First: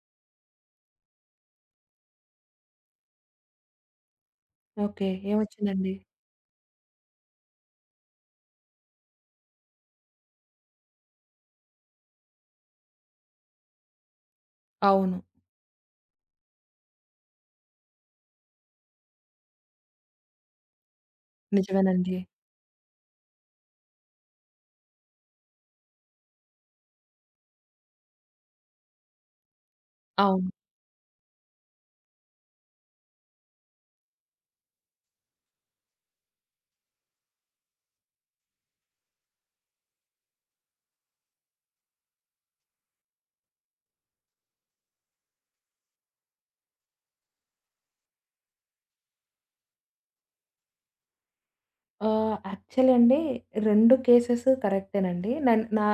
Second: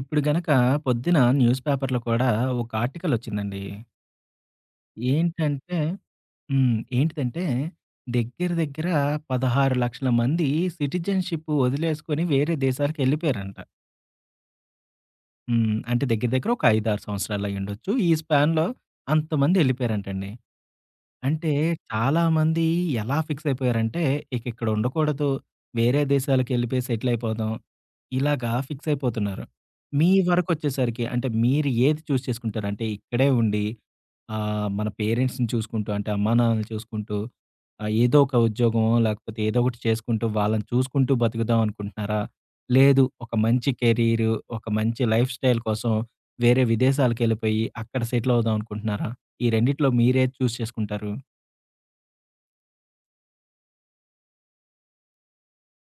ఇప్పుడు గనక పొద్దున న్యూస్ పేపర్‌లో కూడా ఒక ఆర్టికల్ వచ్చిందండి. ఓకే. ఏంటంటే ఏమొచ్చిందండి? హ్మ్. ఏంటిదంటే దగ్గర దగ్గర 16,00,000 మంది సిటిజన్‌షిప్ వదిలేసుకొని వేరే దేశాలకెళ్ళిపోయారంట. అవును. హ్మ్. అంటే దగ్గర దగ్గర ఒక 5, 6 సంవత్సరాలు అయ్యుండొచ్చు. ఈ స్పాన్‌లో అంతమంది ఎళ్ళిపోయారంటండి. అంటే నిజమేనండి. చాలామంది ఎలా ఫిక్స్ అయిపోయారంటే, ఇక ఇక్కడ ఉండకూడదు. వేరే దేశాలకెళ్ళిపోయి సెటిల్ అయిపోదాం. ఇలాగా ఫిక్స్ అయిపోతున్నారు. మీ అవును. వరకొచ్చేసరికి అంటే మీరు ఏది చూస్ చేసుకుంటారు? అంటే ఇక్కడే ఉండి మన పేరెంట్స్‌ని చూసుకుంటూ అంటే అమ్మా, నాన్నని చూసుకుంటూ ఏదో ఒక ఉద్యోగమో లేకపోతే ఏదో ఒకటి చేసుకుంటూ వాళ్ళని చూసుకుంటూ బతుకుదాం అనుకుంటున్నారా? లేదు, ఒక మంచి కెరీర్, ఒక మంచి లైఫ్ స్టైల్ కోసం వేరే విదేశాలకెళ్ళిపోయి అక్కడ సెటిల్ అవుదాం అనుకుంటున్నారా? ఈ రెండిట్లో మీరేది చూజ్ చేసుకుంటారు? యాక్చువల్లీ అండి, 2 కేసెస్ కరెక్టేనండి. నన్ నా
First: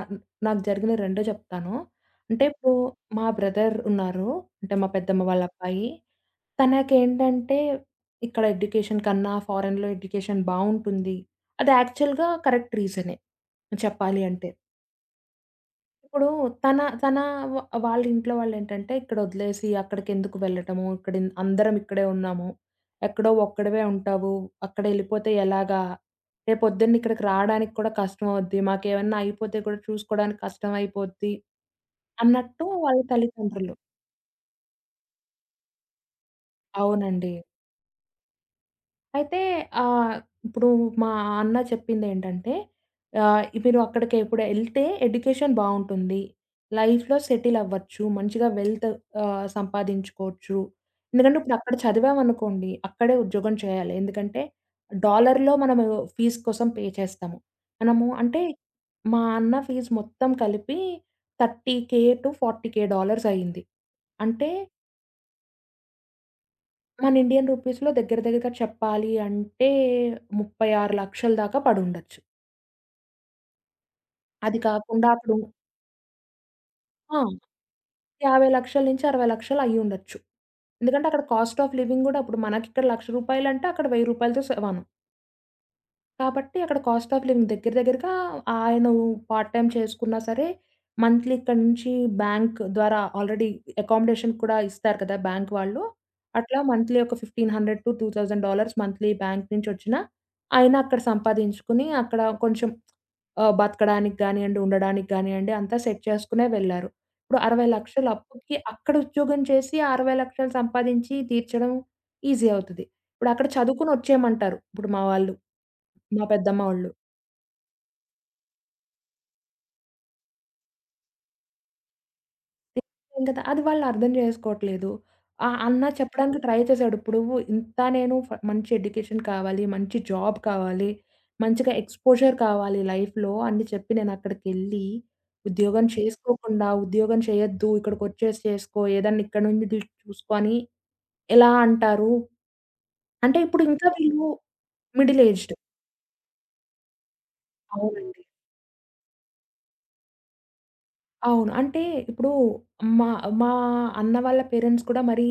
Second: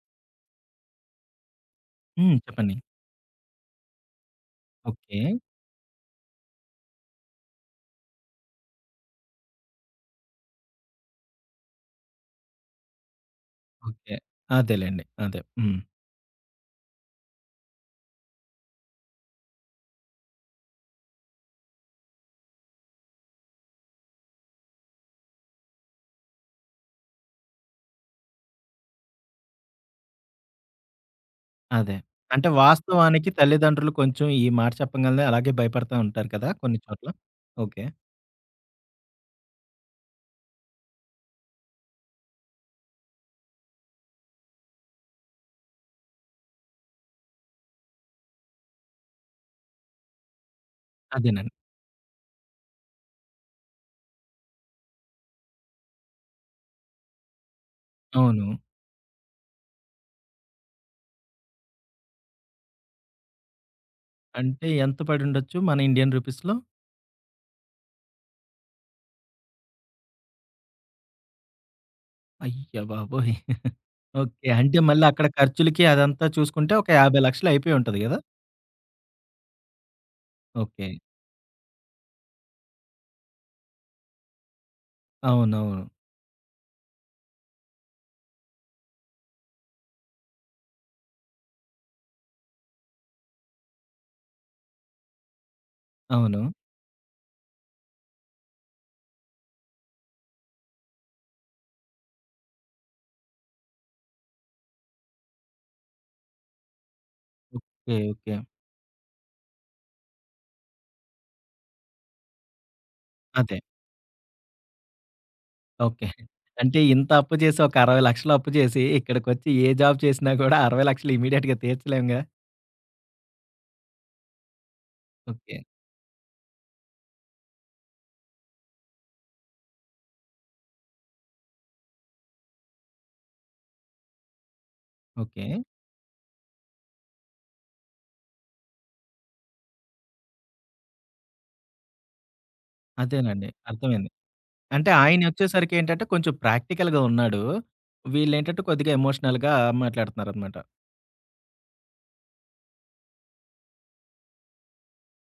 నాకు జరిగిన 2 చెప్తాను. హ్మ్, అంటే ఇప్పుడు చెప్పండి. మా బ్రదర్ ఉన్నారు. అంటే మా ఓకే, పెద్దమ్మ వాళ్ళ అబ్బాయి. తనకేంటంటే ఇక్కడ ఎడ్యుకేషన్ కన్నా ఫారెన్‌లో ఎడ్యుకేషన్ బావుంటుంది. అది యాక్చువల్‌గా కరెక్ట్ రీజనే ఓకే. చెప్పాలి అంటే. అదేలెండి, అదే. హ్మ్, ఇప్పుడు తన తన వ వాళ్ళ ఇంట్లో వాళ్ళేంటంటే ఇక్కడొదిలేసి అక్కడికెందుకు వెళ్ళటము? ఇక్కడ అందరం ఇక్కడే ఉన్నాము. ఎక్కడో ఒక్కడివే ఉంటావు. అక్కడెళ్ళిపోతే ఎలాగా? రేపొద్దున్న ఇక్కడికి రాడానికి కూడా కష్టమవుద్ది. మాకేమన్నా అయిపోతే కూడా చూసుకోడానికి కష్టమైపోద్ది అదే. అంటే అన్నట్టు వాళ్ళ వాస్తవానికి తల్లిదండ్రులు. తల్లిదండ్రులు కొంచెం ఈ మాట చెప్పంగాల్నే అలాగే భయపడతా ఉంటారు కదా, కొన్ని చోట్ల. అవునండి. ఓకే, అయితే ఆహ్, ఇప్పుడు మా అన్న చెప్పిందేంటంటే, "మీరు అక్కడికి ఇప్పుడు ఎళ్తే ఎడ్యుకేషన్ బావుంటుంది. లైఫ్‌లో సెటిల్ అవ్వచ్చు. మంచిగా వెల్త్ సంపాదించుకోవచ్చు. ఎందుకంటే అదేనండి. ఇప్పుడు అక్కడ చదివామనుకోండి, అక్కడే ఉద్యోగం చేయాలి. ఎందుకంటే డాలర్‌లో మనము ఫీస్ కోసం పే చేస్తాము. మనము అంటే అవును. మా అన్న ఫీజు మొత్తం కలిపి 30,000 టు 40,000 డాలర్స్ అయింది. అంటే అంటే ఎంత పడుండొచ్చు మన ఇండియన్ రూపీస్‌లో? మన ఇండియన్ రూపీస్‌లో దగ్గర దగ్గరగా చెప్పాలి అంటే 36,00,000 దాకా పడుండొచ్చు. అయ్య బాబోయ్! ఓకే. అది అంటే మళ్ళీ కాకుండా అక్కడ అప్పుడు ఖర్చులకి అదంతా చూసుకుంటే ఒక ఆ! 50,00,000 అయిపోయి ఉంటది గదా! 50,00,000-60,00,000 అయ్యుండొచ్చు. ఓకే. ఎందుకంటే అక్కడ కాస్ట్ ఆఫ్ లివింగ్ గూడా ఇప్పుడు మనకిక్కడ రూ. 1,00,000 అంటే అక్కడ రూ. 1,000తో సమానం. అవునవును. కాబట్టి అక్కడ కాస్ట్ ఆఫ్ లివింగ్ దగ్గర దగ్గరగా ఆయన పార్ట్ టైమ్ చేసుకున్నా సరే, మంత్లీ ఇక్కడి నుంచి బ్యాంక్ ద్వారా ఆల్రెడీ అకామిడేషన్ కూడా ఇస్తారు కదా! బ్యాంక్ వాళ్ళు. అవును. అట్లా మంత్లీ ఒక $1,500-$2,000 మంత్లీ బ్యాంక్ నుంచి ఒచ్చినా, ఆయన అక్కడ సంపాదించుకుని అక్కడ కొంచెం బతకడానికి గానియండి, ఉండడానికి గానియండి అంతా సెట్ చేసుకునే వెళ్లారు. ఇప్పుడు ఓకే, 60,00,000 ఓకే. అప్పుకి అక్కడ ఉద్యోగం చేసి, 60,00,000 సంపాదించి తీర్చడం ఈజీ అవుతది. ఇప్పుడు అక్కడ అదే. చదువుకొని ఒచ్చేయమంటారు ఇప్పుడు మా వాళ్ళు. ఓకే. మా పెద్దమ్మ అంటే వాళ్ళు. ఇంత అప్పు చేసి ఒక 60,00,000 అప్పు చేసి ఇక్కడికొచ్చి ఏ జాబ్ చేసినా కూడా 60,00,000 ఇమ్మీడియేట్‌గా తీర్చలేముగా. తినేసాం కదా! అది వాళ్ళర్థం చేసుకోవట్లేదు. ఆ ఓకే, అన్న చెప్పడానికి ట్రై చేశాడు. ఇప్పుడు ఇంత నేను మంచి ఎడ్యుకేషన్ కావాలి, మంచి జాబ్ కావాలి, మంచిగా ఎక్స్‌పోజర్ కావాలి లైఫ్‌లో అని చెప్పి నేనక్కడికెళ్ళి ఓకే, ఉద్యోగం చేసుకోకుండా, ఉద్యోగం చేయొద్దు, ఇక్కడికొచ్చేసి చేసుకో, ఏదన్నా ఇక్కడి నుండి దిల్ చూసుకో అని ఎలా అంటారు? అంటే అదేనండి, ఇప్పుడు ఇంకా అర్థమైంది. వీళ్ళు అంటే మిడిల్ ఏజ్డ్. ఆయనొచ్చేసరికి ఏంటంటే కొంచెం ప్రాక్టికల్‌గా ఉన్నాడు. అవునండి. వీళ్ళేంటంటే కొద్దిగా ఎమోషనల్‌గా మాట్లాడుతున్నారనమాట. అవును. అంటే ఇప్పుడు మా మా అన్న వాళ్ళ పేరెంట్స్ కూడా మరీ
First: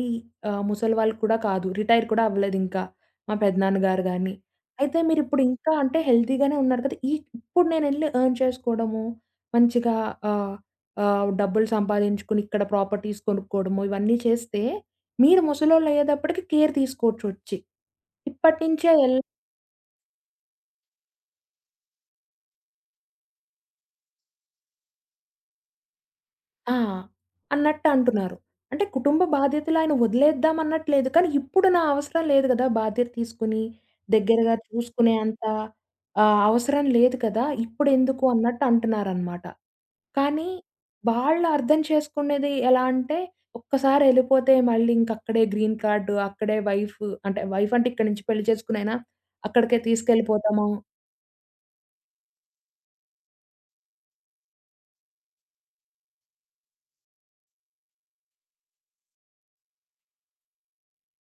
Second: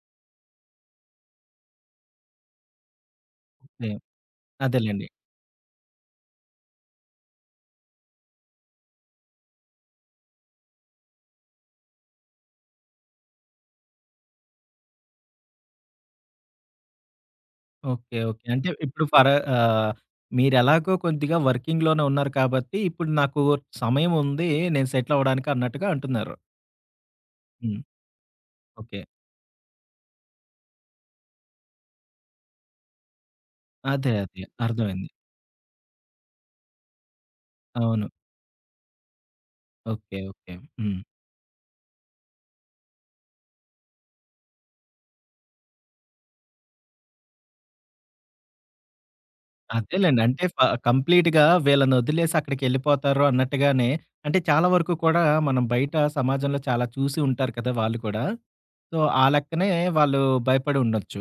ముసలి వాళ్ళు కూడా కాదు. రిటైర్ కూడా అవ్వలేదింకా. మా ఓకే, పెదనాన్నగారు గాని. అయితే అదేలెండి. మీరిప్పుడు ఇంకా అంటే హెల్తీగానే ఉన్నారు కదా! ఇప్పుడు నేనెళ్లి ఎర్న్ చేసుకోవడము, మంచిగా ఆహ్, డబ్బులు సంపాదించుకొని ఇక్కడ ప్రాపర్టీస్ కొనుక్కోవడము ఇవన్నీ చేస్తే, మీరు ముసలోళ్ళయ్యేటప్పటికి కేర్ తీసుకోవచ్చొచ్చి. Okay, okay. ఇప్పటి అంటే నుంచే ఇప్పుడు ఎలా ఆహ్, మీరెలాగో కొద్దిగా వర్కింగ్‌లోనే ఉన్నారు కాబట్టి ఇప్పుడు నాకు సమయం ఉంది. నేను సెటిల్ అవ్వడానికి అన్నట్టుగా అంటున్నారు. ఆ! హ్మ్. అన్నట్టు అంటున్నారు. అంటే ఓకే. కుటుంబ బాధ్యతలు ఆయన వదిలేద్దాం అన్నట్లేదు. కానీ ఇప్పుడు నా అవసరం లేదు గదా! బాధ్యత తీసుకొని అదే, అదే, దగ్గరగా అర్థమైంది. చూసుకునే అంత అవసరం లేదు కదా! అవును. ఇప్పుడెందుకు అన్నట్టు అంటున్నారనమాట. ఓకే, కానీ ఓకే. హ్మ్. వాళ్ళు అర్థం చేసుకునేది ఎలా అంటే ఒక్కసారి ఎళ్ళిపోతే మళ్ళీ ఇంక అక్కడే గ్రీన్ కార్డ్ అక్కడే వైఫ్ అంటే వైఫ్ అంటే ఇక్కడి నుంచి పెళ్లి చేసుకునైనా అక్కడికే అదేలెండి. అంటే ఫ తీసుకెళ్ళిపోతాము. కంప్లీట్‌గా వీళ్ళనొదిలేసి అక్కడికెళ్ళిపోతారు అన్నట్టుగానే, అంటే చాలా వరకు కూడా మనం బయట సమాజంలో చాలా చూసి ఉంటారు కదా, వాళ్ళు కూడా. సో, ఆ లెక్కనే వాళ్ళు భయపడి ఉండొచ్చు.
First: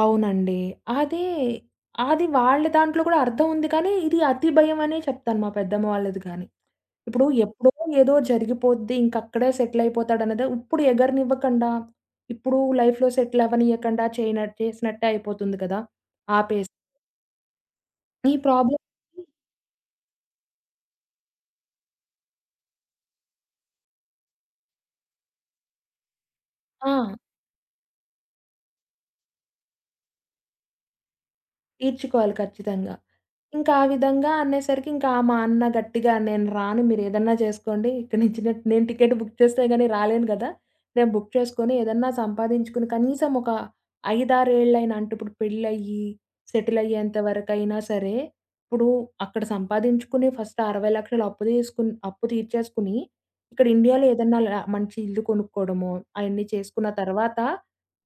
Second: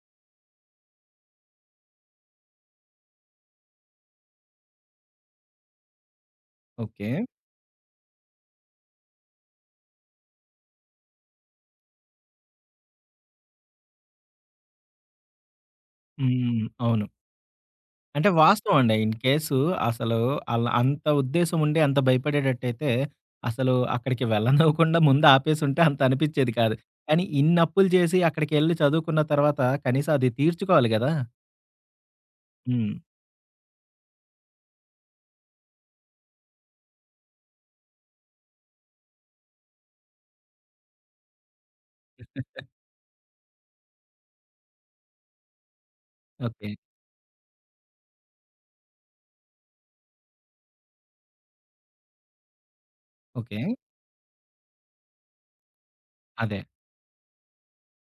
అవునండి. అదే, అది వాళ్ళ దాంట్లో కూడా అర్థం ఉంది కానీ, ఇది అతి భయం అనే చెప్తాను మా పెద్దమ్మ వాళ్ళది గాని. ఓకే. ఇప్పుడు ఎప్పుడో ఏదో జరిగిపోద్ది. ఇంకక్కడే సెటిల్ అయిపోతాడన్నదే ఇప్పుడు ఎగరనివ్వకండా, ఇప్పుడు లైఫ్‌లో సెటిల్ అవ్వనియ్యకండా చేసినట్టే అయిపోతుంది కదా! హ్మ్, ఆపేసి. అవును. అంటే ఈ వాస్తవం అండి. ఇన్ ప్రాబ్లమ్‌ని కేసు అసలు ఆళ్ళ అంత ఉద్దేశం ఉండి అంత భయపడేటట్టయితే అసలు అక్కడికి వెళ్ళనివ్వకుండా ముందు ఆపేసుంటే అంత అనిపిచ్చేది కాదు. ఆ! కానీ ఇన్ని అప్పులు చేసి అక్కడికెళ్ళి చదువుకున్న తర్వాత కనీసం అది తీర్చుకోవాలి గదా! తీర్చుకోవాలి హ్మ్. ఖచ్చితంగా. ఇంకా ఆ విధంగా అనేసరికి ఇంకా మా అన్న గట్టిగా "నేను రాను మీరేదన్నా చేసుకోండి. ఇక్కడి నుంచి నేను టికెట్ బుక్ చేస్తే గాని రాలేను గదా! నేను బుక్ చేసుకొని ఏదన్నా సంపాదించుకుని కనీసం ఒక 5, 6 ఏళ్ళైనా అంటే ఇప్పుడు పెళ్ళయ్యి ఓకే, సెటిల్ అయ్యేంత వరకైనా సరే, ఇప్పుడు అక్కడ సంపాదించుకుని ఫస్ట్ 60,00,000 అప్పు తీసుకుని అప్పు తీర్చేసుకుని, ఓకే. ఇక్కడ ఇండియాలో ఏదన్నా మంచి ఇల్లు కొనుక్కోవడమో, అయన్నీ అదే, చేసుకున్న తర్వాత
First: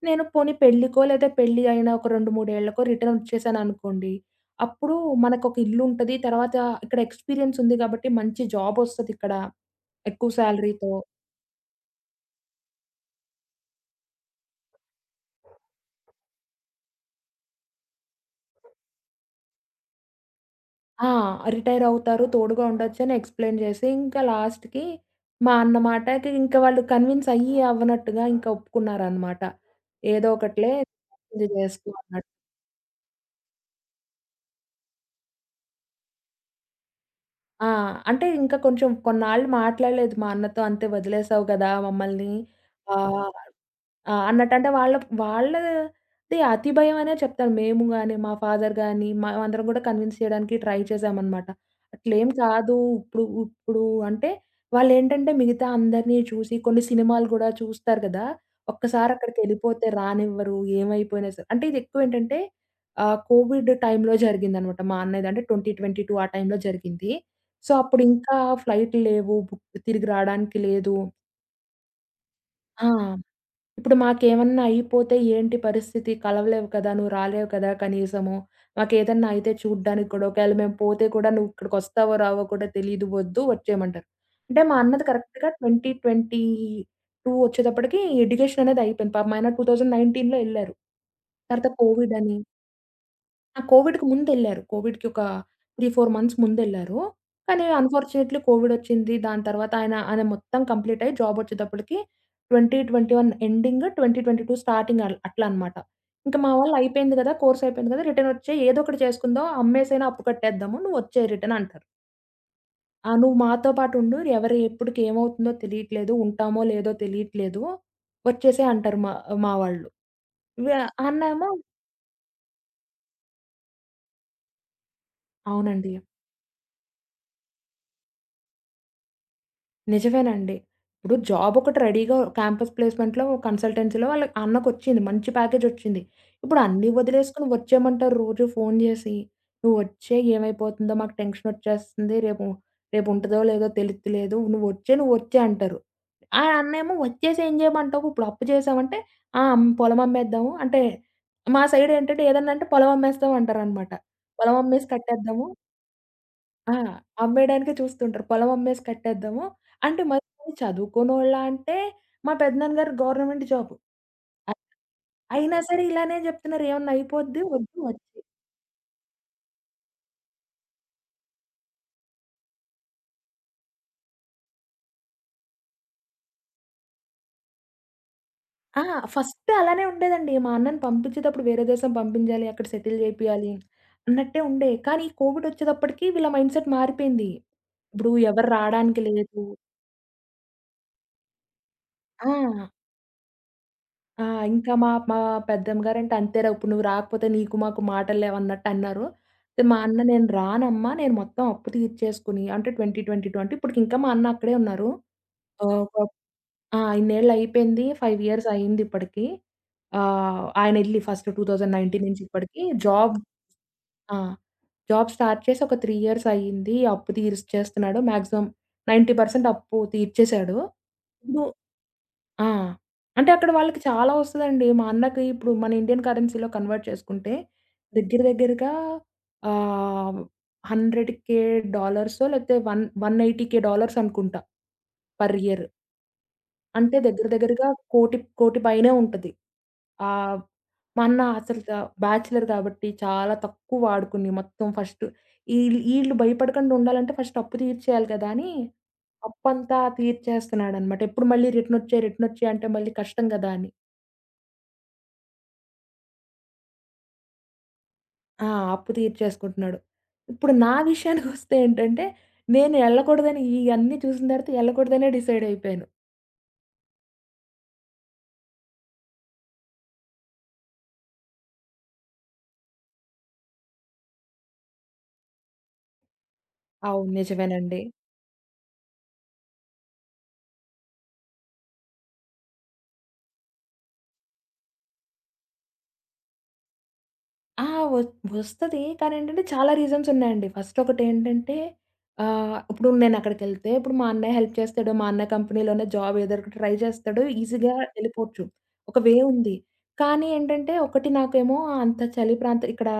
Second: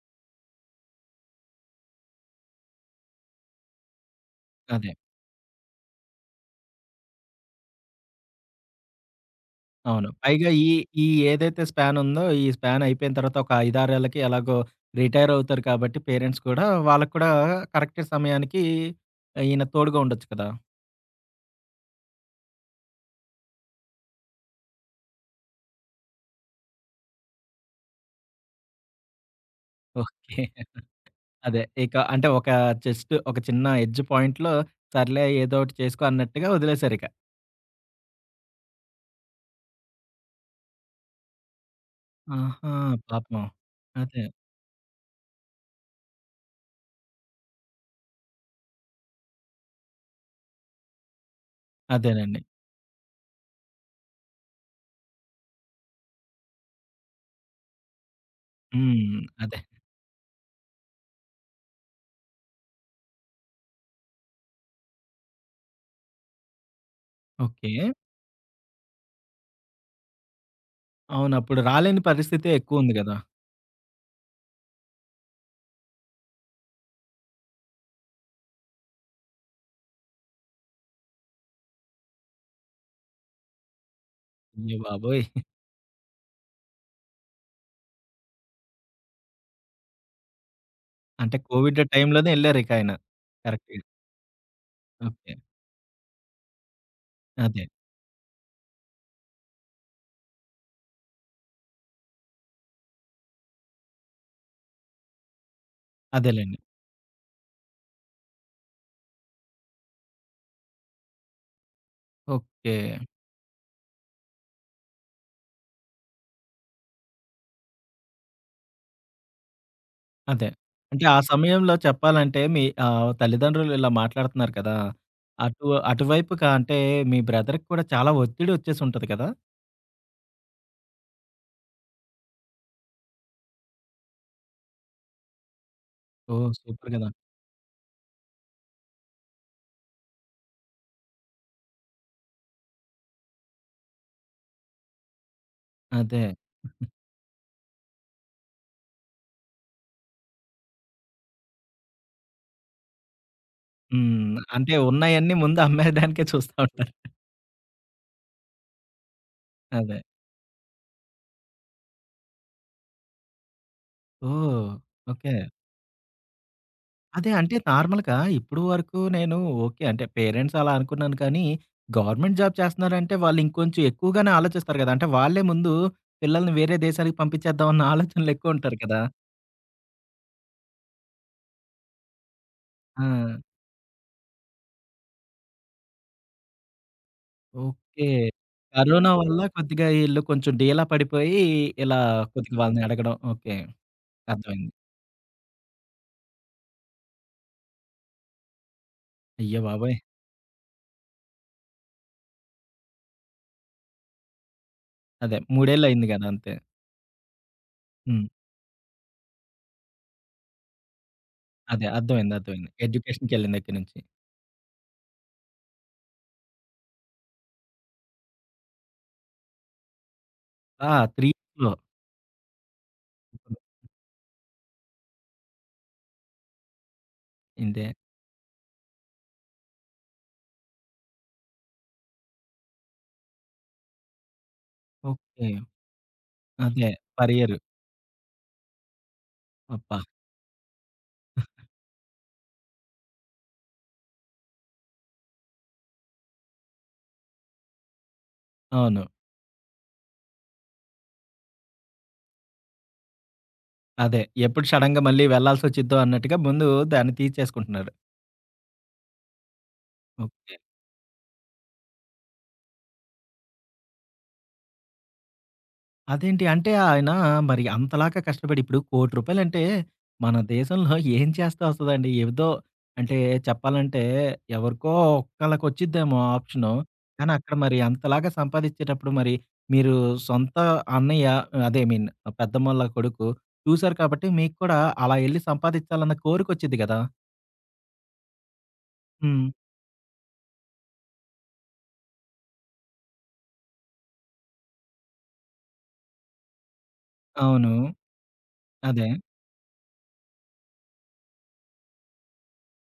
నేను పోనీ పెళ్ళికో లేదా పెళ్లి అయిన ఒక 2, 3 ఏళ్లకో రిటర్న్ వచ్చేసాననుకోండి. అదే. అప్పుడు మనకొక ఇల్లుంటది. తర్వాత ఇక్కడ ఎక్స్‌పీరియన్స్ ఉంది గాబట్టి మంచి జాబొస్తదిక్కడ. అవును. ఎక్కువ పైగా ఈ శాలరీతో. ఈ ఏదైతే స్పాన్ ఉందో, ఈ స్పాన్ అయిపోయిన తర్వాత ఒక 5, 6 ఏళ్ళకి ఎలాగో రిటైర్ అవుతారు కాబట్టి పేరెంట్స్ కూడా, వాళ్ళకి కూడా కరెక్ట్ సమయానికి ఈయన తోడుగా ఉండొచ్చు కదా! ఆ! రిటైరవుతారు. తోడుగా ఉండొచ్చని ఎక్స్‌ప్లెయిన్ చేసి, ఇంకా లాస్ట్‌కి మా అన్న మాటకి ఇంకా వాళ్ళు కన్విన్స్ అయ్యి అవ్వనట్టుగా ఇంకా ఒప్పుకున్నారనమాట. ఏదో ఓకే. ఒకటిలే ఇది అదే. చేసుకో ఇక అంటే అన్నట్టు. ఒక జస్ట్ ఒక చిన్న ఎడ్జ్ పాయింట్‌లో సర్లే ఏదో ఒకటి చేసుకో అన్నట్టుగా వదిలేసారిక. ఆ! అంటే ఇంకా కొంచెం కొన్నాళ్ళు మాట్లాడలేదు మా అన్నతో. అంతే వదిలేసావు గదా! మమ్మల్ని. ఆహా! ఆహ్ పాపం. ఆ! అదే. అన్నట్టు. అంటే వాళ్ళది అతి భయం అనే చెప్తాను. మేము గాని, మా ఫాదర్ గాని, మేమందరం కూడా కన్విన్స్ చేయడానికి ట్రై చేశామనమాట. అట్లేం అదేనండి. కాదు ఇప్పుడు ఇప్పుడు అంటే వాళ్ళేంటంటే మిగతా అందరిని చూసి కొన్ని సినిమాలు కూడా చూస్తారు కదా! ఒక్కసారి హ్మ్, అదే. అక్కడికెళ్ళిపోతే రానివ్వరు. ఏమైపోయినా సరే. అంటే ఇది ఎక్కువేంటంటే కోవిడ్ టైమ్‌లో జరిగిందనమాట. మా అన్నయ్యది అంటే 2022 ఆ టైమ్‌లో జరిగింది. So, okay. అప్పుడింకా ఫ్లైట్ లేవు. బుక్ తిరిగి రాడానికి లేదు. అవును. అప్పుడు రాలేని పరిస్థితే ఆ! ఎక్కువుంది గదా! ఇప్పుడు మాకేమన్నా అయిపోతే ఏంటి పరిస్థితి? కలవలేవు కదా! నువ్వు రాలేవు కదా! కనీసము. మాకేదన్నా అయితే చూడ్డానికి కూడా ఒకవేళ మేము పోతే కూడా నువ్వు ఇక్కడికొస్తావో రావో కూడా తెలీదు. వద్దు వచ్చేయమంటారు. అంటే అయ్య మా అన్నది బాబోయ్! కరెక్ట్‌గా 2022 వచ్చేటప్పటికి ఎడ్యుకేషన్ అనేది అయిపోయింది. పాపం ఆయన 2019లో ఎళ్లారు. అంటే తర్వాత కోవిడ్ కోవిడ్ టైమ్‌లోనే అని ఎళ్లారిక ఆయన. కరెక్ట్‌గా. కోవిడ్‌కి ముందెళ్లారు. కోవిడ్‌కి ఒక ఓకే. 3, 4 మంత్స్ ముందెళ్లారు. అదే. కానీ అన్‌ఫార్చునేట్‌లీ కోవిడొచ్చింది. దాని తర్వాత ఆయన, ఆయన మొత్తం కంప్లీట్ అయ్యి జాబొచ్చేటప్పటికి 2021 ఎండింగ్, 2022 స్టార్టింగ్ అట్లా అనమాట. ఇంక మా అదేలెండి. వాళ్ళు అయిపోయింది గదా! కోర్స్ అయిపోయింది గదా! రిటర్నొచ్చేయి ఏదో ఒకటి చేసుకుందాం. అమ్మేసైనా అప్పు కట్టేద్దాము. నువ్వొచ్చేయి రిటర్న్ అంటారు. ఓకే. ఆ! నువ్వు మాతో పాటుండు. ఎవరు ఎప్పుడుకి ఏమవుతుందో తెలియట్లేదు. ఉంటామో లేదో తెలియట్లేదు. వచ్చేసేయి అంటారు మా మా వాళ్ళు. అదే. వ్య అంటే ఆ అన్నేమో సమయంలో చెప్పాలంటే మీ తల్లిదండ్రులు ఇలా మాట్లాడుతున్నారు కదా! అటు అవునండి. అటువైపుగా అంటే మీ బ్రదర్‌కి కూడా చాలా ఒత్తిడి వచ్చేసుంటది కదా! నిజమేనండి. ఇప్పుడు జాబ్ ఒకటి రెడీగా క్యాంపస్ ప్లేస్‌మెంట్‌లో కన్సల్టెన్సీలో వాళ్ళ అన్నకొచ్చింది. మంచి ప్యాకేజొచ్చింది. ఓహ్, ఇప్పుడు అన్నీ సూపర్ కదా! వదిలేసుకొని వచ్చేయమంటారు రోజు ఫోను జేసి. "నువ్వొచ్చేయి ఏమైపోతుందో మాకు టెన్షనొచ్చేస్తుంది. రేపుంటదో లేదో తెలియట్లేదు. నువ్వొచ్చేయి, నువ్వొచ్చేయి" అంటారు. అదే. ఆ అన్నేమో వచ్చేసి ఏం చేయమంటావు? ఇప్పుడు అప్పు చేశామంటే, "ఆ! అమ్ పొలమమ్మేద్దాము" అంటే మా సైడేంటంటే ఏదన్నా అంటే పొలమమ్మేస్తాం అంటారనమాట. హ్మ్. అంటే పొలమమ్మేసి ఉన్నయన్నీ కట్టేద్దాము. ముందు అమ్మేయడానికే చూస్తా ఆ! ఉంటారు. అమ్మేయడానికే చూస్తుంటారు. పొలం అమ్మేసి కట్టేద్దాము. అదే. అంటే మరి చదువుకోనోళ్ళా అంటే మా పెదనాన్న గారు గవర్నమెంట్ జాబు. అ ఓహ్! ఓకే. అయినా సరే ఇలానే చెప్తున్నారు ఏమన్నా అదే. అయిపోద్ది అంటే వద్దు నార్మల్‌గా వచ్చి ఇప్పుడు వరకు నేను ఓకే. అంటే పేరెంట్స్ అలా అనుకున్నాను కానీ, గవర్నమెంట్ జాబ్ చేస్తున్నారంటే వాళ్ళు ఇంకొంచెం ఎక్కువగానే ఆలోచిస్తారు గదా! అంటే వాళ్ళే ముందు పిల్లల్ని వేరే దేశాలకు పంపించేద్దాం అన్న ఆలోచనలు ఎక్కువుంటారు ఆ! కదా! ఫస్ట్ అలానే ఉండేదండి. మా అన్నని పంపించేటప్పుడు వేరే దేశం పంపించాలి. అక్కడ సెటిల్ ఆ! చేపియాలి అన్నట్టే ఉండే. కానీ కోవిడ్ వచ్చేటప్పటికి వీళ్ళ మైండ్‌సెట్ మారిపోయింది. ఓకే. ఇప్పుడు ఎవరు రాడానికి కరోనా వల్ల లేదు. కొద్దిగా ఈళ్ళు కొంచెం డీలా పడిపోయి ఇలా ఆ! కొద్దిగా వాళ్ళని అడగడం. ఓకే, ఆ! అర్థమైంది. ఇంకా మా మా పెద్దమ్మ గారంటే "అంతేరా ఇప్పుడు నువ్వు రాకపోతే నీకు మాకు మాటలు లేవు" అన్నట్టు అన్నారు. అయ్య అయితే మా బాబోయ్! అన్న "నేను రానమ్మా, నేను మొత్తం అప్పు తీర్చేసుకొని" అంటే 2022 అంటే ఇప్పటికి ఇంకా మా అన్న అక్కడే ఉన్నారు. అదే. ఓహో! మూడేళ్లయింది గదా, అంతే. ఇన్నేళ్ళు అయిపోయింది. 5 హ్మ్. ఇయర్స్ అయింది ఇప్పటికి. ఆయన ఎళ్లి ఫస్ట్ అదే, 2019 నుంచి అర్థమైంది, ఇప్పటికి జాబ్ ఎడ్యుకేషన్‌కెళ్ళిన దగ్గర నుంచి. ఆ! జాబ్ స్టార్ట్ చేసి ఒక 3 ఇయర్స్ అయింది. అప్పు తీర్చేస్తున్నాడు. మాక్సిమం 90% అప్పు తీర్చేసాడు. ఆ! 3 ఇప్పుడు ఇయర్స్‌లో. ఆ! అంటే అక్కడ వాళ్ళకి చాలా వస్తదండి. మా అన్నకి ఇప్పుడు మన ఇండియన్ కరెన్సీలో కన్వర్ట్ చేసుకుంటే ఇంతే. దగ్గర దగ్గరగా ఆహ్, 100,000 డాలర్సో లేకపోతే 180,000 డాలర్స్ అనుకుంటా. Per okay. ఇయర్. అదే. అంటే దగ్గర పర్ ఇయర్. దగ్గరగా 1,00,00,000 1,00,00,000 పైనే ఉంటది. అబ్బా! ఆహ్, మా అన్న అసలు బ్యాచిలర్ కాబట్టి చాలా తక్కువ వాడుకుని మొత్తం ఫస్ట్ ఈళ్ళు భయపడకుండా ఉండాలంటే ఫస్ట్ అప్పు తీర్చేయాలి కదా! అని అవును. అప్పంతా తీర్చేస్తున్నాడనమాట. ఎప్పుడు మళ్ళీ రిటర్నొచ్చేయి, రిటర్నొచ్చేయి అంటే మళ్ళీ కష్టం కదా! అని. అదే. ఎప్పుడు సడెన్‌గా మళ్ళీ వెళ్ళాల్సొచ్చిద్దో అన్నట్టుగా ముందు దాన్ని తీర్చేసుకుంటున్నారు. ఆ! అప్పు తీర్చేసుకుంటున్నాడు. ఇప్పుడు ఓకే. నా విషయానికొస్తే ఏంటంటే నేను ఎళ్ళకూడదని ఇయన్నీ చూసిన తర్వాత ఎళ్ళకూడదనే డిసైడ్ అయిపోయాను. అదేంటి అంటే ఆయన మరి అంతలాగా కష్టపడి ఇప్పుడు రూ. 1,00,00,000 మన దేశంలో ఏం చేస్తే వస్తదండి? ఏదో, అంటే చెప్పాలంటే ఎవరికో ఒక్కళ్ళకొచ్చిద్దేమో ఆప్షను. అవును. కానీ అక్కడ మరి నిజమేనండి. అంతలాగా సంపాదిచ్చేటప్పుడు మరి మీరు సొంత అన్నయ్య, అదే ఐ మీన్ పెద్దమ్మోళ్ళ కొడుకు చూసారు కాబట్టి మీకు కూడా అలా ఎళ్లి సంపాదిచ్చాలన్న కోరికొచ్చిద్ది గదా! ఆ! వ వస్తది. కానీ ఏంటంటే హ్మ్, చాలా రీజన్స్ ఉన్నాయండి. ఫస్ట్ ఒకటేంటంటే ఇప్పుడు నేనక్కడికెళ్తే ఇప్పుడు మా అన్నయ్య హెల్ప్ చేస్తాడు. మా అన్నయ్య కంపెనీలోనే జాబ్ ఏదో ఒకటి ట్రై చేస్తాడు. అవును. ఈజీగా ఎళ్ళిపోవచ్చు. ఒక అదే. వే ఉంది. కానీ ఏంటంటే ఒకటి నాకేమో అంత చలి ప్రాంతం ఇక్కడ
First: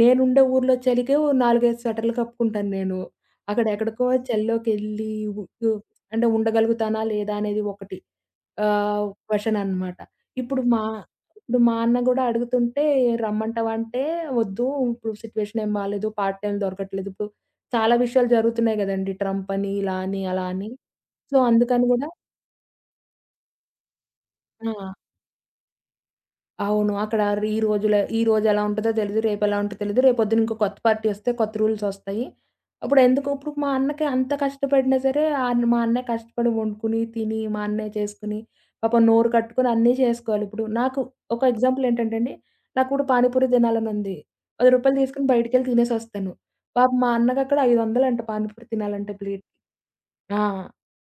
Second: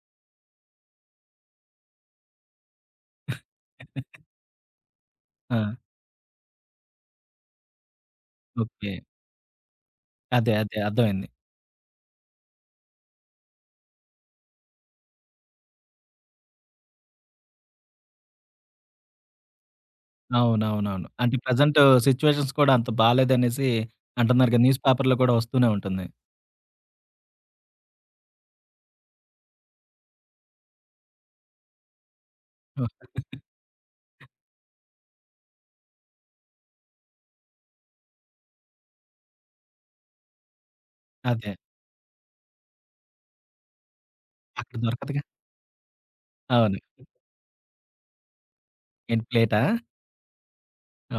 నేనుండే ఊర్లో చలికే ఓ 4, 5 స్వెటర్‌లు కప్పుకుంటాను నేను. అక్కడ ఎక్కడికో చలిలోకెళ్ళి ఉ ఆ! ఉ అంటే ఉండగలుగుతానా లేదా అనేది ఒకటి ఓకే. క్వెషన్ అనమాట. అదే, ఇప్పుడు అదే, మా అర్థమైంది. ఇప్పుడు మా అన్న గూడా అడుగుతుంటే, "రమ్మంటావా?" అంటే, "వద్దు ఇప్పుడు సిట్యుయేషన్ ఏం బాలేదు. పార్ట్ టైమ్ దొరకట్లేదు." ఇప్పుడు చాలా విషయాలు జరుగుతున్నాయి గదండీ! ట్రంప్ అని, ఇలా అని, అలా అని. అవునవునవును. అంటే సో, అందుకని గూడా సిట్యుయేషన్స్ కూడా అంత బాలేదనేసి అంటున్నారు కదా! న్యూస్ ఆ! పేపర్‌లో కూడా వస్తూనే ఉంటుంది. అవును. అక్కడ రీ ఈ రోజుల ఈ రోజు ఎలా ఉంటదో తెలీదు. రేపెలా ఉంటదో తెలీదు. రేపొద్దున ఇంకో కొత్త పార్టీ వస్తే కొత్త రూల్సొస్తాయి. హ్మ్, అప్పుడెందుకు ఇప్పుడు మా అన్నకి అంత కష్టపడినా సరే మా అన్నయ్య కష్టపడి వండుకొని, తిని, మా అన్నయ్య చేసుకొని పాపం నోరు కట్టుకొని అన్నీ చేసుకోవాలి. ఇప్పుడు నాకు ఒక అదే. ఎగ్జాంపుల్ ఏంటంటే అండి, నాకిప్పుడు పానీపూరి తినాలనుంది. అక్కడ రూ. 10 దొరకదుగా. తీసుకొని బయటికెళ్ళి తినేసొస్తాను. అవును. పాపం మా అన్నకక్కడ 500 అంట పానీపూరి తినాలంటే ఏంటి ప్లేట్‌కి. ప్లేటా? ఆ!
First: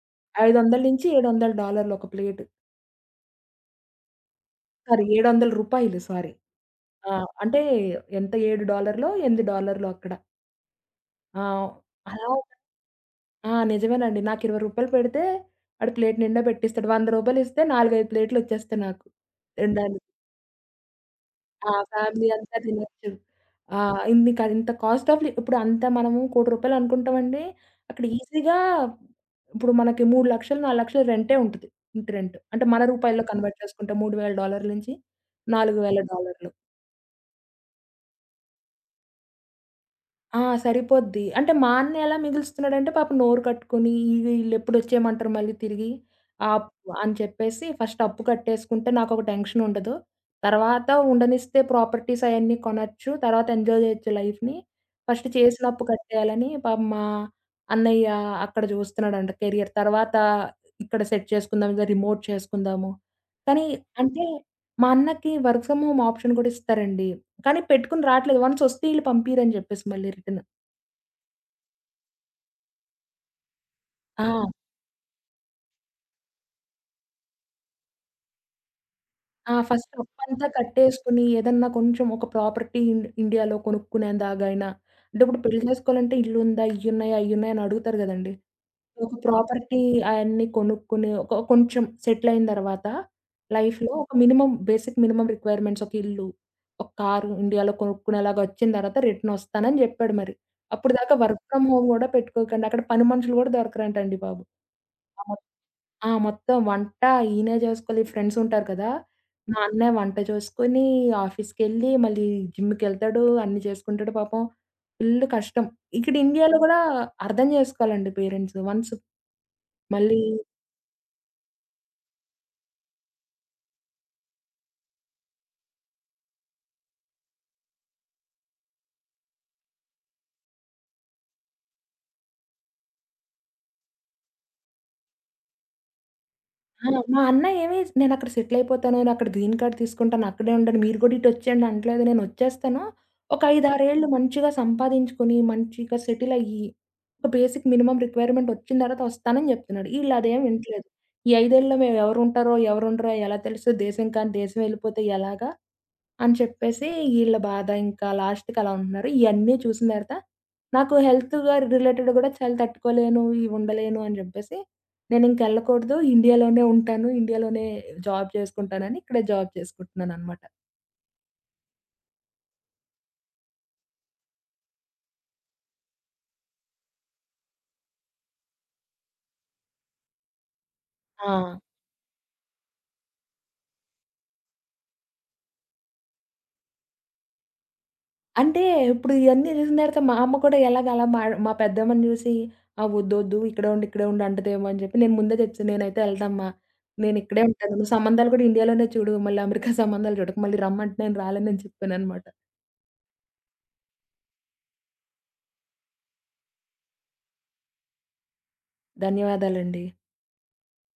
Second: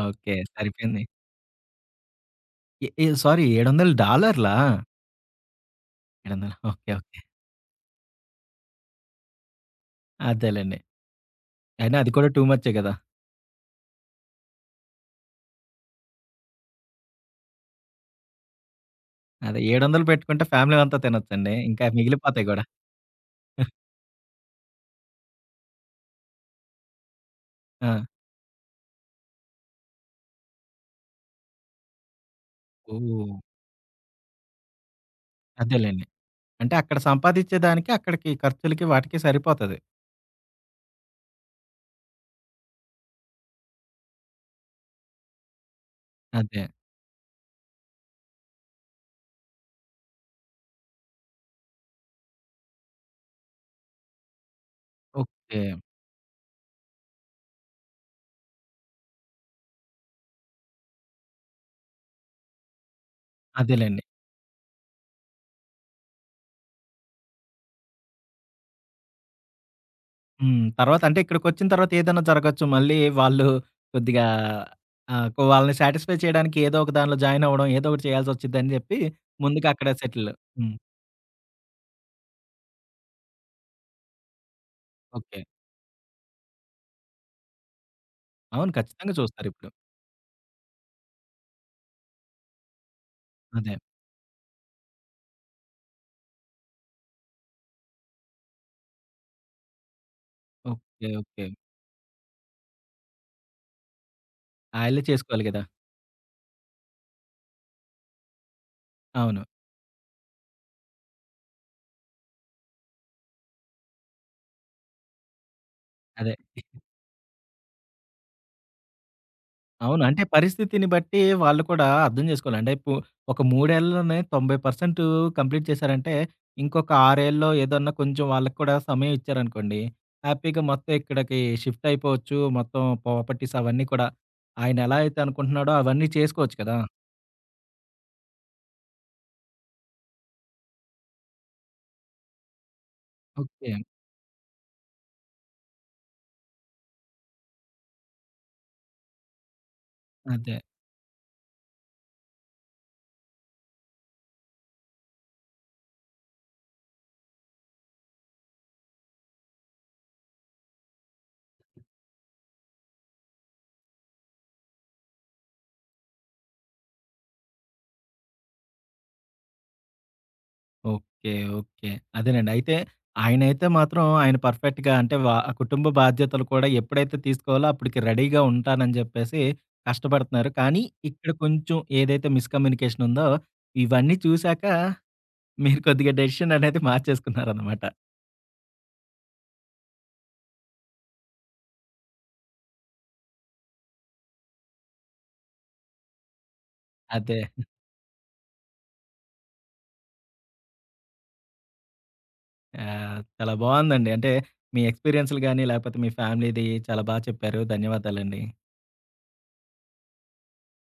ఓకే, సరిపోయింది. 500-700 డాలర్లు ఒక ప్లేట్. ఎ ఎ సారీ, $700, సారీ రూ. 700 సారీ. $700. ఓకే, ఆ! ఓకే. అంటే ఎంత $7లో, $8లో అక్కడ. అదేలెండి. ఆ! అయినా అది అలా కూడా టూ మచ్చే కదా! నిజమేనండి. నాకు రూ. 20 పెడితే వాడు ప్లేట్ నిండా పెట్టిస్తాడు. రూ. 100 ఇస్తే 4, 5 ప్లేట్‌లొచ్చేస్తాయి నాకు అదే 700 తినడానికి. పెట్టుకుంటే ఫ్యామిలీ అంతా తినొచ్చండి. ఇంకా ఫ్యామిలీ మిగిలిపోతాయి అంతా గూడా. తినొచ్చు. ఆ! ఇన్ని క ఇంత కాస్ట్ ఆఫ్ లి ఇప్పుడు అంత మనము రూ. 1,00,00,000 అనుకుంటామండి. ఆ! అక్కడ ఈజీగా ఇప్పుడు మనకి 3,00,000, 4,00,000 రెంటే ఉంటది. ఇంటి రెంట్. అంటే మన రూపాయల్లో ఓహ్! కన్వర్ట్ చేసుకుంటే $3,000 నుంచి అదేలెండి. $4,000. అంటే అక్కడ సంపాదించేదానికి, అక్కడికి ఖర్చులకి వాటికి సరిపోతది. సరిపోద్ది. అంటే మా అన్న ఎలా మిగులుస్తున్నాడంటే పాపం నోరు కట్టుకొని ఈళ్ళు ఈళ్ళెప్పుడొచ్చేయమంటారు మళ్ళీ తిరిగి? అదే. ఆప్ అని చెప్పేసి ఫస్ట్ అప్పు కట్టేసుకుంటే నాకొక టెన్షన్ ఉండదు. తర్వాత ఉండనిస్తే ప్రాపర్టీస్ అయన్నీ కొనొచ్చు. తర్వాత ఎంజాయ్ జేయొచ్చు లైఫ్‌ని. First okay. చేసిన అప్పు కట్టేయాలని పాపం మా అన్నయ్య అక్కడ జూస్తున్నాడంట కెరియర్. తర్వాత ఇక్కడ సెట్ చేసుకుందాం. ఇలా రిమోట్ చేసుకుందాము. కానీ అదేలెండి. అంటే మా అన్నకి వర్క్ ఫ్రమ్ హోమ్ ఆప్షన్ గూడా ఇస్తారండి. కానీ పెట్టుకొని రాట్లేదు. వన్స్ వస్తే ఈళ్ళు పంపియరని జెప్పేసి మళ్ళీ రిటర్న్. హ్మ్. తర్వాత అంటే ఇక్కడికొచ్చిన తర్వాత ఏదైనా జరగొచ్చు. మళ్ళీ వాళ్ళు కొద్దిగా ఆ! ఆహ్, కొ వాళ్ళని సాటిస్ఫై చేయడానికి ఏదో ఒక దానిలో జాయిన్ అవ్వడం, ఏదో ఒకటి చేయాల్సొచ్చిద్దని జెప్పి ఆ! ముందుగా అక్కడ ఫస్ట్ సెటిల్. అప్పంతా హ్మ్. కట్టేసుకొని ఏదన్నా కొంచెం ఒక ప్రాపర్టీ ఇండియాలో కొనుక్కునేందాగైనా అంటే ఇప్పుడు ఓకే. పెళ్లి జేసుకోవాలంటే ఇల్లుందా? ఇయ్యున్నాయా? అయ్యున్నాయా? అని అడుగుతారు గదండీ! అవును, ఖచ్చితంగా ఒక చూస్తారిప్పుడు. ప్రాపర్టీ అయన్నీ కొనుక్కుని ఒక కొంచెం సెటిల్ అయిన తర్వాత అదే. లైఫ్‌లో ఒక మినిమమ్ బేసిక్ మినిమమ్ రిక్వైర్మెంట్స్ ఒక ఇల్లు, ఒక కారు ఇండియాలో కొనుక్కునేలాగా వచ్చిన తర్వాత రిటర్న్ వస్తానని జెప్పాడు మరి. ఓకే, అప్పటిదాకా వర్క్ ఓకే. ఫ్రమ్ హోమ్ గూడా పెట్టుకోకండి. అక్కడ పని మనుషులు గూడా దొరకరంటండి బాబు. ఆళ్ళే చేసుకోవాలి గదా! మొత్తం వంట ఈయనే జేసుకోవాలి. ఫ్రెండ్స్ ఉంటారు కదా! అవును. మా అన్నయ్య వంట చేసుకొని ఆఫీస్‌కెళ్ళి మళ్ళీ జిమ్‌కెళ్తాడు. అన్నీ చేసుకుంటాడు పాపం. Full custom. ఇక్కడ అదే. ఇండియాలో గూడా అర్థం జేసుకోవాలండి పేరెంట్స్. వన్స్ అవును. మళ్ళీ అంటే పరిస్థితిని బట్టి వాళ్ళు కూడా అర్థం చేసుకోవాలండి. ఒక 3 ఏళ్లలోనే 90% కంప్లీట్ చేశారంటే, ఇంకొక 6 ఏళ్లలో ఏదన్నా కొంచెం వాళ్ళకి కూడా సమయం ఇచ్చారనుకోండి, హ్యాపీగా మొత్తం ఇక్కడికి షిఫ్ట్ అయిపోవచ్చు. మొత్తం ప్రాపర్టీస్ అవన్నీ కూడా ఆయన ఎలా అయితే అనుకుంటున్నాడో అవన్నీ చేసుకోవచ్చు కదా! మా అన్న ఏమి నేనక్కడ సెటిల్ అయిపోతాను. నేనక్కడ గ్రీన్ కార్డ్ తీసుకుంటాను. అక్కడే ఉండను. మీరు కూడా ఇటొచ్చేయండి అనట్లేదు. నేనొచ్చేస్తాను. ఒక 5, ఓకే. 6 ఏళ్ళు మంచిగా సంపాదించుకొని, మంచిగా సెటిల్ అయ్యి, ఒక బేసిక్ మినిమమ్ రిక్వైర్మెంట్ వచ్చిన తర్వాత వస్తానని చెప్తున్నాడు. ఈళ్ళు అదేమి అదే. వింటలేదు. ఈ 5 ఏళ్లలో మేము ఎవరుంటారో, ఎవరుండరో ఎలా తెలుస్తది? దేశం కానీ దేశం వెళ్ళిపోతే ఎలాగా? అని చెప్పేసి ఈళ్ళ బాధ ఇంకా లాస్ట్‌కి అలా ఉంటున్నారు. ఇయన్నీ చూసిన తర్వాత నాకు హెల్త్‌గా రిలేటెడ్ గూడా చాలా తట్టుకోలేను, ఇవి ఉండలేను అని జెప్పేసి నేనింకెళ్ళకూడదు. ఇండియాలోనే ఉంటాను. ఇండియాలోనే జాబ్ చేసుకుంటానని ఇక్కడే జాబ్ చేసుకుంటున్నాననమాట. ఓకే, ఓకే, అదేనండి. అయితే ఆయనైతే మాత్రం ఆయన పర్ఫెక్ట్‌గా అంటే వ కుటుంబ బాధ్యతలు కూడా ఎప్పుడైతే తీసుకోవాలో అప్పటికి రెడీగా ఉంటానని జెప్పేసి కష్టపడుతున్నారు. కానీ ఆ! ఇక్కడ కొంచెం ఏదైతే మిస్‌కమ్యూనికేషన్ ఉందో, ఇవన్నీ చూసాక మీరు కొద్దిగా డెసిషన్ అనేది మార్చేసుకున్నారనమాట. అంటే ఇప్పుడు ఇయన్నీ జూసిన తర్వాత మా అమ్మ కూడా ఎలాగ అలా మా మా పెద్దమ్మని జూసి వద్దొద్దు ఇక్కడే ఉండు, ఇక్కడే ఉండు" అంటదేమో అని జెప్పి నేను ముందే జెప్సా. "నేనైతే ఎళ్ళనమ్మా. అదే. నేనిక్కడే ఉంటాను. నువ్వు సంబంధాలు గూడా ఇండియాలోనే చూడు. మళ్ళీ అమెరికా సంబంధాలు జూడకు. మళ్ళీ రమ్మంటే నేను రాలేనని" చెప్పాననమాట. యాహ్! చాలా బావుందండి. అంటే మీ ఎక్స్‌పీరియన్స్‌లు గాని లేకపోతే మీ ఫ్యామిలీది చాలా చెప్పారు. ధన్యవాదాలండి. ధన్యవాదాలండి.